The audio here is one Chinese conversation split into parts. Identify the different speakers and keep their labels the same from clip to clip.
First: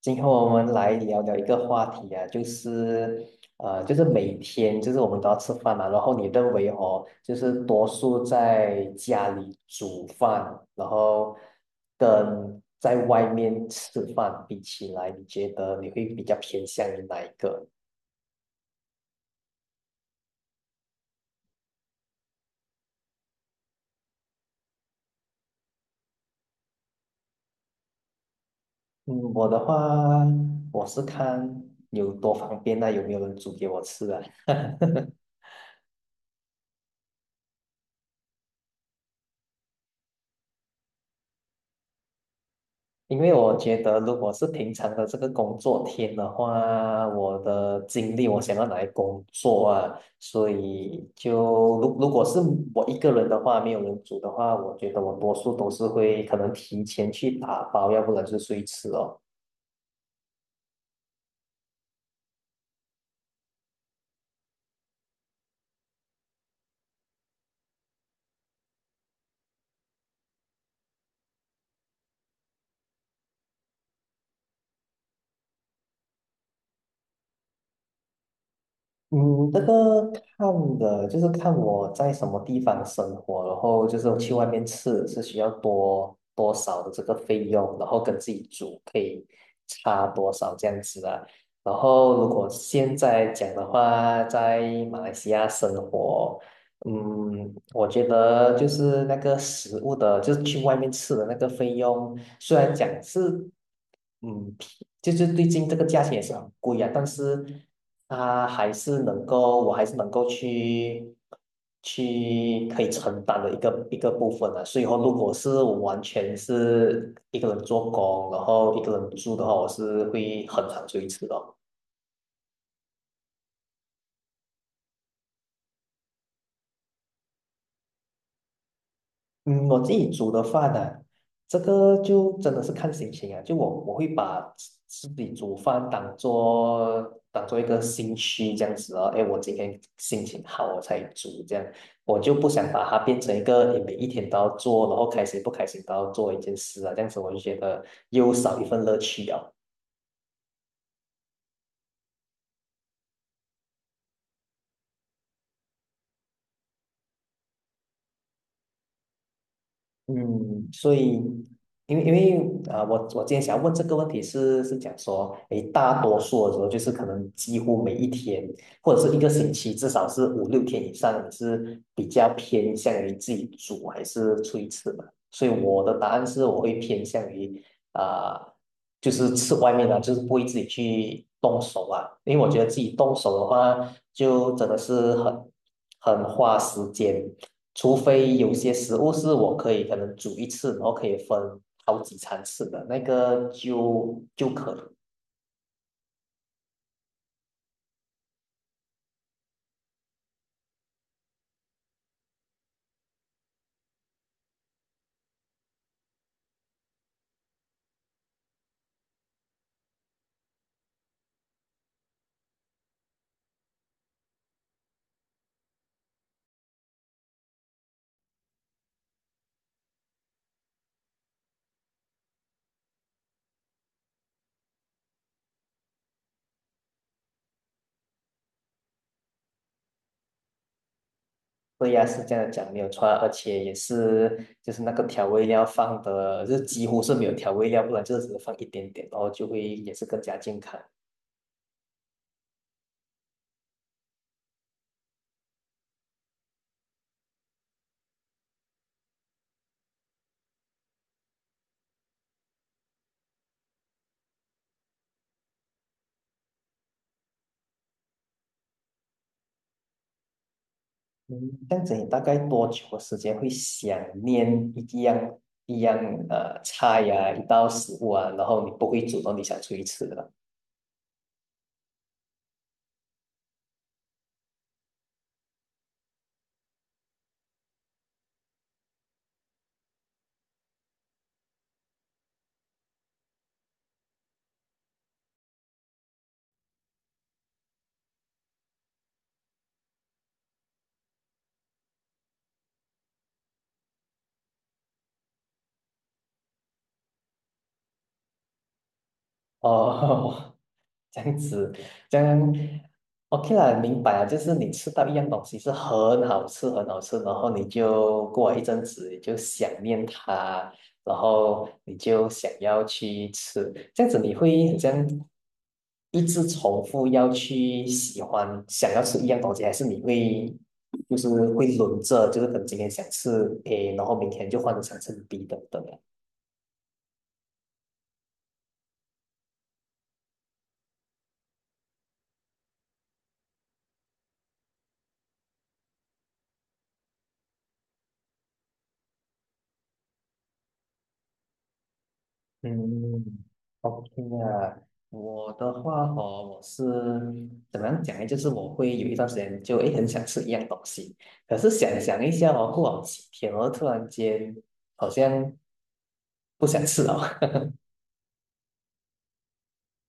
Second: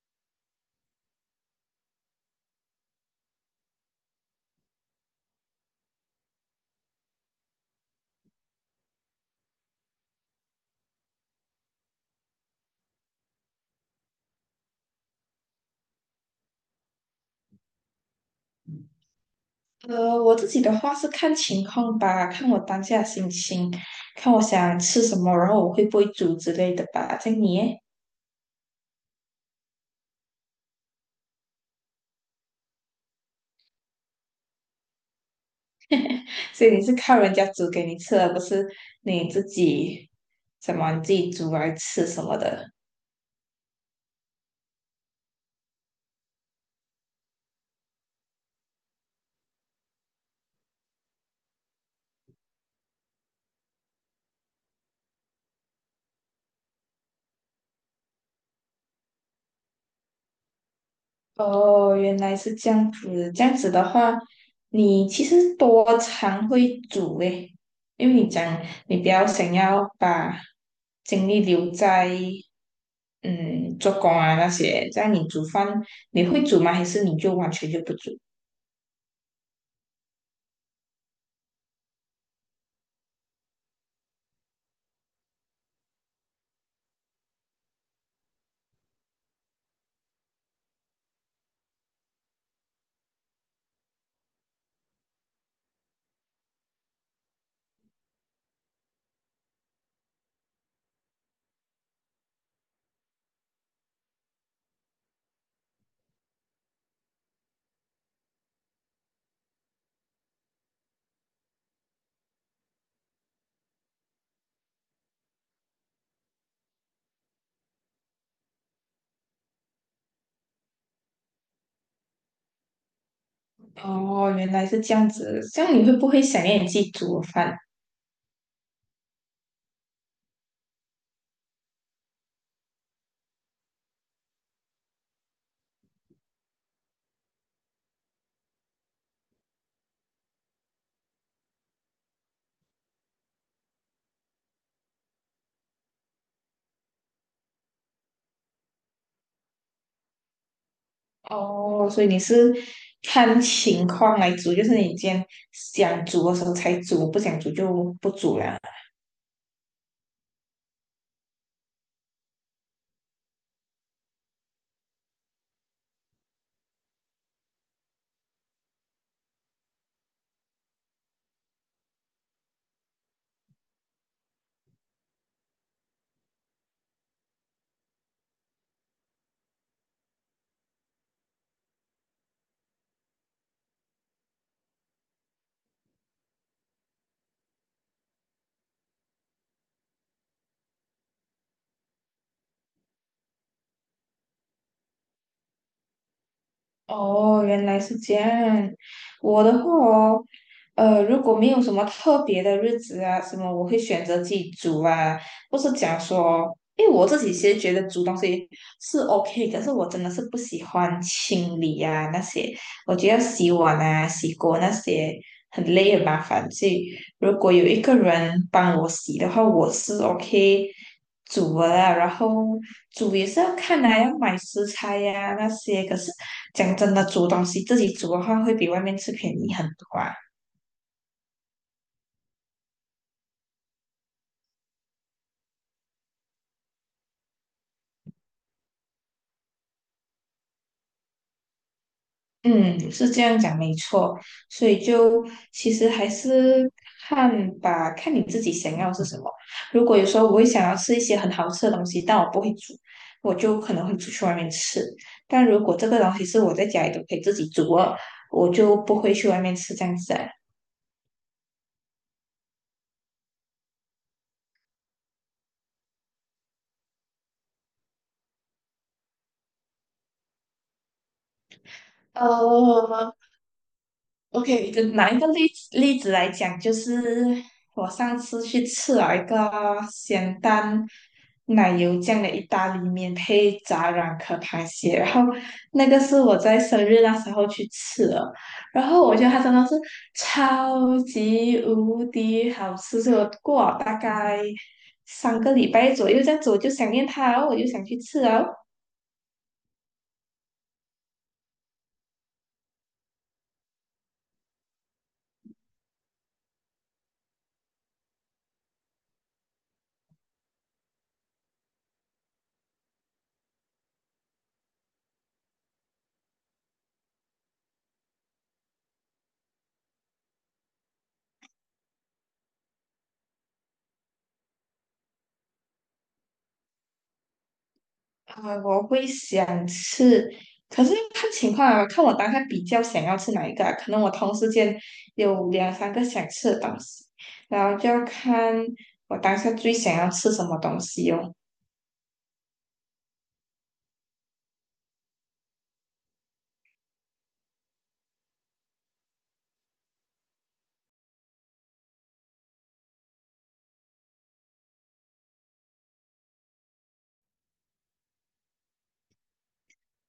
Speaker 1: 今天我们来聊聊一个话题啊，就是就是每天就是我们都要吃饭嘛，然后你认为哦，就是多数在家里煮饭，然后跟在外面吃饭比起来，你觉得你会比较偏向于哪一个？
Speaker 2: 我自己的话是看情况吧，看我当下心情，看我想吃什么，然后我会不会煮之类的吧。这样你耶，
Speaker 1: 嗯，我的话，我是看有多方便啊，有没有人煮给我吃啊？
Speaker 2: 所以你是靠人家煮给你吃，而不是你自己你自己煮来吃什么的。
Speaker 1: 因为我觉得，如果是平常的这个工作天的话，我的精力我想要拿来工作啊，所以如果是我一个人的话，没有人煮的话，我觉得我多数都是会可能提前去打包，要不然就是随吃哦。
Speaker 2: 哦，原来是这样子。这样子的话，你其实多常会煮诶，因为你讲你比较想要把精力留在嗯做工啊那些，这样你煮饭你会煮吗？还是你就完全就不煮？
Speaker 1: 嗯，这个看的，就是看我在什么地方生活，然后就是去外面吃是需要多多少的这个费用，然后跟自己煮可以差多少这样子啊。然后如果现在讲的话，在马来西亚生活，我觉得就是那个食物的，就是去外面吃的那个费用，虽然讲是，嗯，就是最近这个价钱也是很贵啊，但是他还是能够，我还是能够去去可以承担的一个部分啊。所以说，如果是我完全是一个人做工，然后一个人住的话，我是会很常追吃的。
Speaker 2: 哦，原来是这样子。这样你会不会想念你自己煮的饭？
Speaker 1: 嗯，我自己煮的饭呢、啊这个就真的是看心情啊。就我会把自己煮饭当做当做一个兴趣这样子哦。哎，我今天心情好，我才煮这样，我就不想把它变成一个诶每一天都要做，然后开心不开心都要做一件事啊。这样子我就觉得又少一份乐趣啊。
Speaker 2: 哦，所以你是看情况来煮，就是你今天想煮的时候才煮，不想煮就不煮了。
Speaker 1: 嗯，所以，因为我今天想要问这个问题是讲说，诶，大多数的时候就是可能几乎每一天或者是一个星期，至少是五六天以上，你是比较偏向于自己煮还是出去吃嘛？所以我的答案是，我会偏向于啊、呃就是吃外面的，就是不会自己去动手啊，因为我觉得自己动手的话，就真的是很花时间。除非有些食物是我可以可能煮一次，然后可以分好几餐吃的，那个就可以。
Speaker 2: 哦，原来是这样。我的话哦，如果没有什么特别的日子啊，什么我会选择自己煮啊，不是讲说，因为我自己其实觉得煮东西是 OK,可是我真的是不喜欢清理啊那些，我觉得洗碗啊、洗锅那些很累很麻烦，所以如果有一个人帮我洗的话，我是 OK 煮的啦。然后煮也是要看来要买食材呀、那些。可是讲真的，煮东西自己煮的话，会比外面吃便宜很多啊。
Speaker 1: 对呀，是这样讲没有错啊，而且也是就是那个调味料放的，就是几乎是没有调味料，不然就是只放一点点，然后就会也是更加健康。
Speaker 2: 嗯，是这样讲没错，所以就其实还是看吧，看你自己想要是什么。如果有时候我会想要吃一些很好吃的东西，但我不会煮，我就可能会出去外面吃。但如果这个东西是我在家里都可以自己煮了，我就不会去外面吃这样子啊。
Speaker 1: 嗯，这样子你大概多久的时间会想念一样呃菜呀、一道食物啊，然后你不会主动你想出去吃的？
Speaker 2: 哦，OK,就拿一个例子来讲，就是我上次去吃了一个咸蛋奶油酱的意大利面，配炸软壳螃蟹，然后那个是我在生日那时候去吃的，然后我觉得它真的是超级无敌好吃，所以我过了大概3个礼拜左右这样子，我就想念它，然后我就想去吃啊，
Speaker 1: 哦，这样子，这样 OK 啦，明白了。就是你吃到一样东西是很好吃，很好吃，然后你就过了一阵子，你就想念它，然后你就想要去吃，这样子你会很像一直重复要去喜欢，想要吃一样东西，还是你会就是会轮着，就是等今天想吃 A，然后明天就换成想吃 B 等等啊。
Speaker 2: 啊，我会想吃，可是看情况啊，看我当下比较想要吃哪一个啊可能我同时间有两三个想吃的东西，然后就要看我当下最想要吃什么东西哦。
Speaker 1: 嗯，OK 啊，我的话哦，我是怎么样讲呢？就是我会有一段时间就诶很想吃一样东西，可是想一下哦，过好几天哦，突然间好像不想吃了。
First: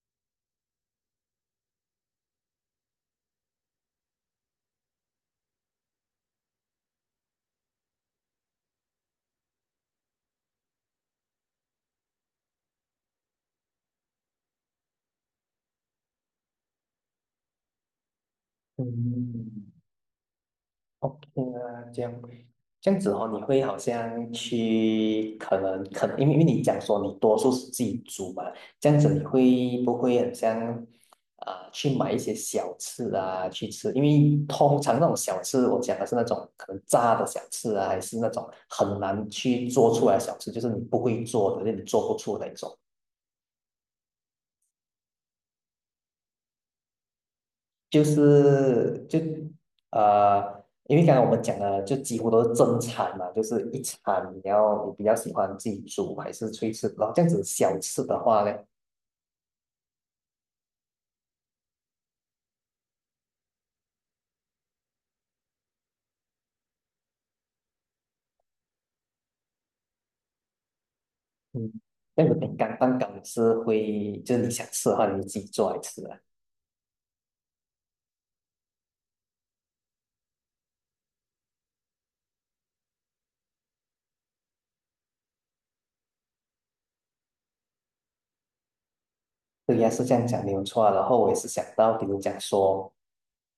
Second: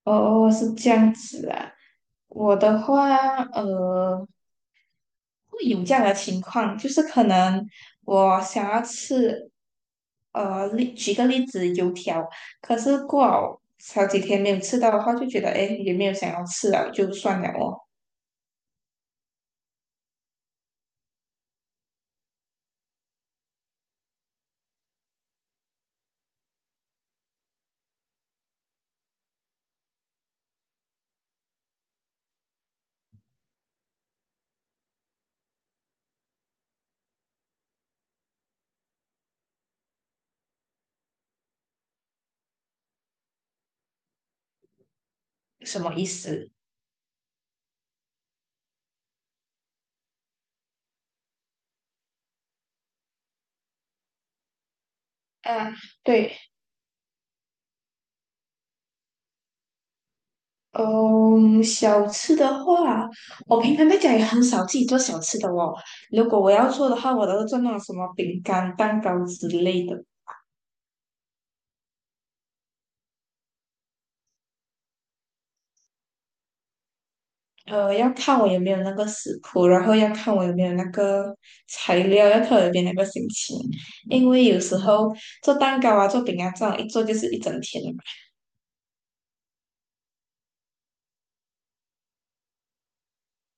Speaker 2: 哦，是这样子啊。我的话，会有这样的情况，就是可能我想要吃，例举个例子，油条，可是过好几天没有吃到的话，就觉得哎，诶也没有想要吃了，就算了哦，
Speaker 1: 嗯，OK 啊，这样子哦，你会好像去可能，因为你讲说你多数是自己煮嘛，这样子你会不会很像去买一些小吃啊去吃？因为通常那种小吃，我讲的是那种可能炸的小吃啊，还是那种很难去做出来的小吃，就是你不会做的，就你做不出的那种。
Speaker 2: 什么意思？
Speaker 1: 就是呃，因为刚才我们讲的就几乎都是正餐嘛，就是一餐你要你比较喜欢自
Speaker 2: 嗯，
Speaker 1: 己煮还
Speaker 2: 对，
Speaker 1: 是出去吃，然后这样子小吃的话呢，
Speaker 2: 嗯，小吃的话，我平常在家也很少自己做小吃的哦。如果我要做的话，我都是做那种什么饼干、蛋糕之类的。
Speaker 1: 嗯，那个饼干蛋糕是会就是你想吃的话你自己做来吃啊，
Speaker 2: 要看我有没有那个食谱，然后要看我有没有那个材料，要看我有没有那个心情。因为有时候做蛋糕啊、做饼干这样一做就是一整天。嘛。
Speaker 1: 对呀是这样讲没有错啊。然后我也是想到，比如讲说。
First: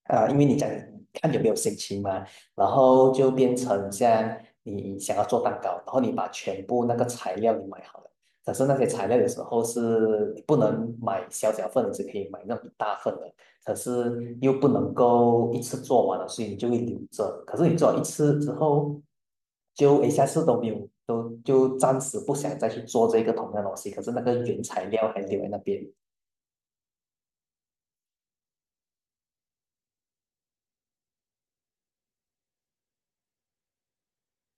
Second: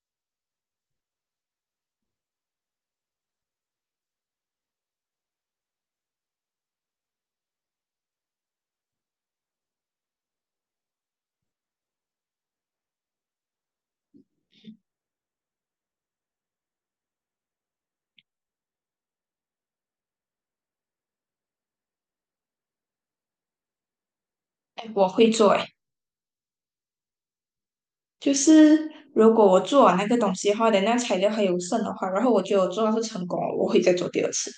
Speaker 1: 因为你讲看有没有心情嘛，然后就变成像你想要做蛋糕，然后你把全部那个材料你买好了，可是那些材料的时候是你不能买小小份的，只可以买那种一大份的，可是又不能够一次做完了，所以你就会留着。可是你做了一次之后，就一下次都没有，都就暂时不想再去做这个同样的东西，可是那个原材
Speaker 2: 哎，我
Speaker 1: 料还
Speaker 2: 会
Speaker 1: 留在
Speaker 2: 做
Speaker 1: 那
Speaker 2: 哎，
Speaker 1: 边，
Speaker 2: 就是如果我做完那个东西的话，等那材料还有剩的话，然后我觉得我做到是成功了，我会再做第二次。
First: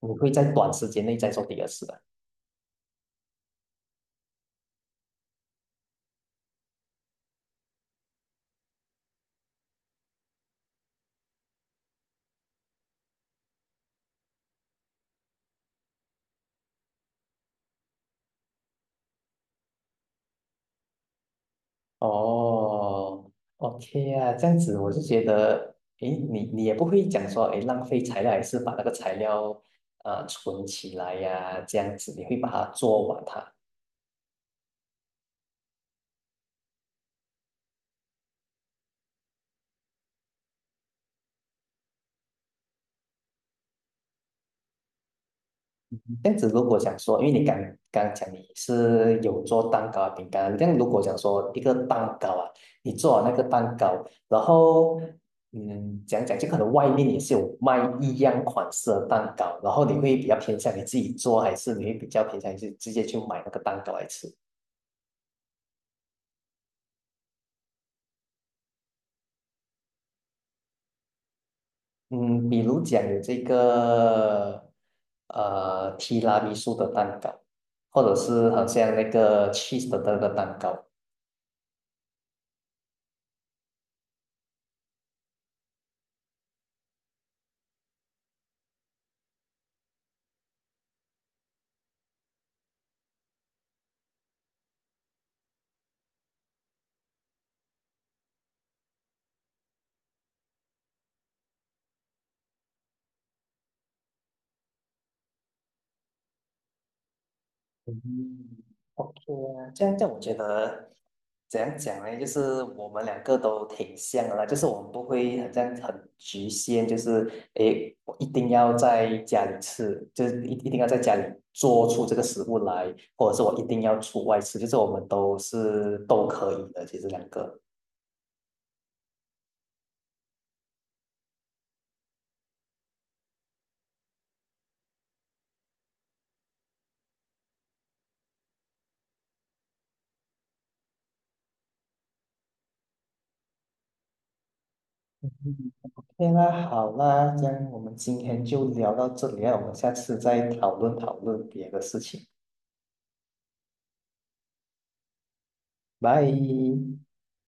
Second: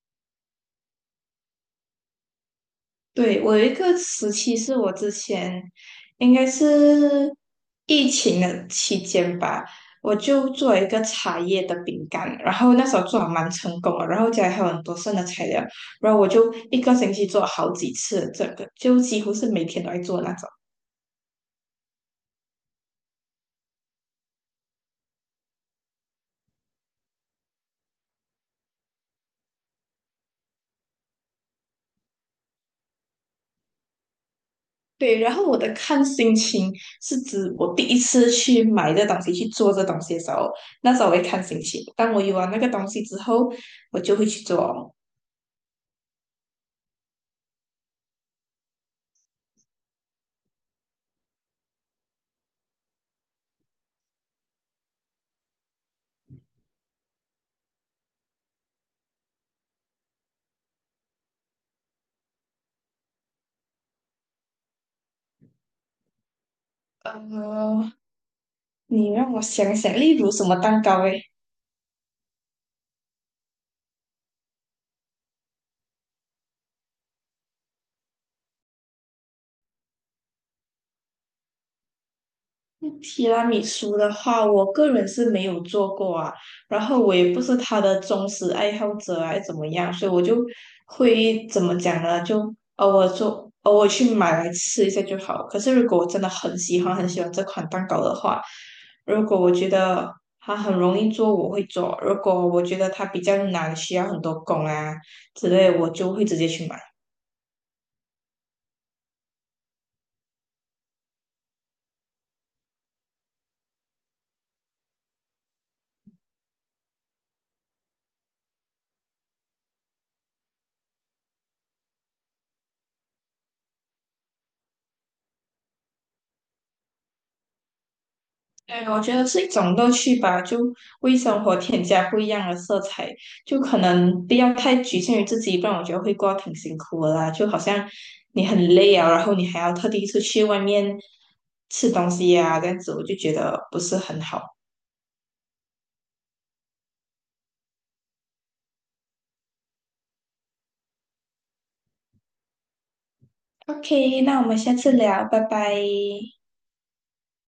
Speaker 1: 你会在短时间内再做第二次的。
Speaker 2: 对，我有一个时期是我之前应该是疫情的期间吧，我就做了一个茶叶的饼干，然后那时候做的蛮成功了，然后家里还有很多剩的材料，然后我就一个星期做好几次，这个就几乎是每天都在做那种。
Speaker 1: 哦，OK 啊，这样子我就觉得，诶，你也不会讲说，诶，浪费材料，还是把那个材料存起来呀、这样子你会把它做完它。
Speaker 2: 对，然后我的看心情是指我第一次去买这东西去做这东西的时候，那时候我会看心情，当我有了那个东西之后，我就会去做。
Speaker 1: 这样子如果讲说，因为你刚刚讲你是有做蛋糕、饼干，这样如果讲说一个蛋糕啊，你做完那个蛋糕，然后嗯，讲就可能外面也是有卖一样款式的蛋糕，然后你会比较偏向你自己做，还是你会比较偏向你是直接去买那个蛋糕来吃？
Speaker 2: 呃，你让我想想，例如什么蛋糕诶？
Speaker 1: 嗯，比如讲有这个提拉米苏的蛋糕，或者是好像那个 cheese 的那个蛋糕。
Speaker 2: 提拉米苏的话，我个人是没有做过啊，然后我也不是它的忠实爱好者啊，怎么样？所以我就会怎么讲呢？就偶尔做，偶尔去买来吃一下就好。可是如果我真的很喜欢很喜欢这款蛋糕的话，如果我觉得它很容易做，我会做；如果我觉得它比较难，需要很多工啊之类，我就会直接去买。
Speaker 1: 嗯，OK 啊，这样我觉得怎样讲呢？就是我们两个都挺像的啦，就是我们不会好像很局限，就是诶，我一定要在家里吃，就是一定要在家里做出这个食物来，或者是我一定要出外吃，就是我们都是都可以的，其实两个。
Speaker 2: 对，我觉得是一种乐趣吧，就为生活添加不一样的色彩，就可能不要太局限于自己，不然我觉得会过得挺辛苦的啦。就好像你很累啊，然后你还要特地出去外面吃东西呀、啊，这样子我就觉得不是很好。
Speaker 1: 嗯 OK 啦好啦，这样我们今天就聊到这里啊，我们下次再讨论别的事情，
Speaker 2: OK,那我们下次聊，拜拜。
Speaker 1: 拜。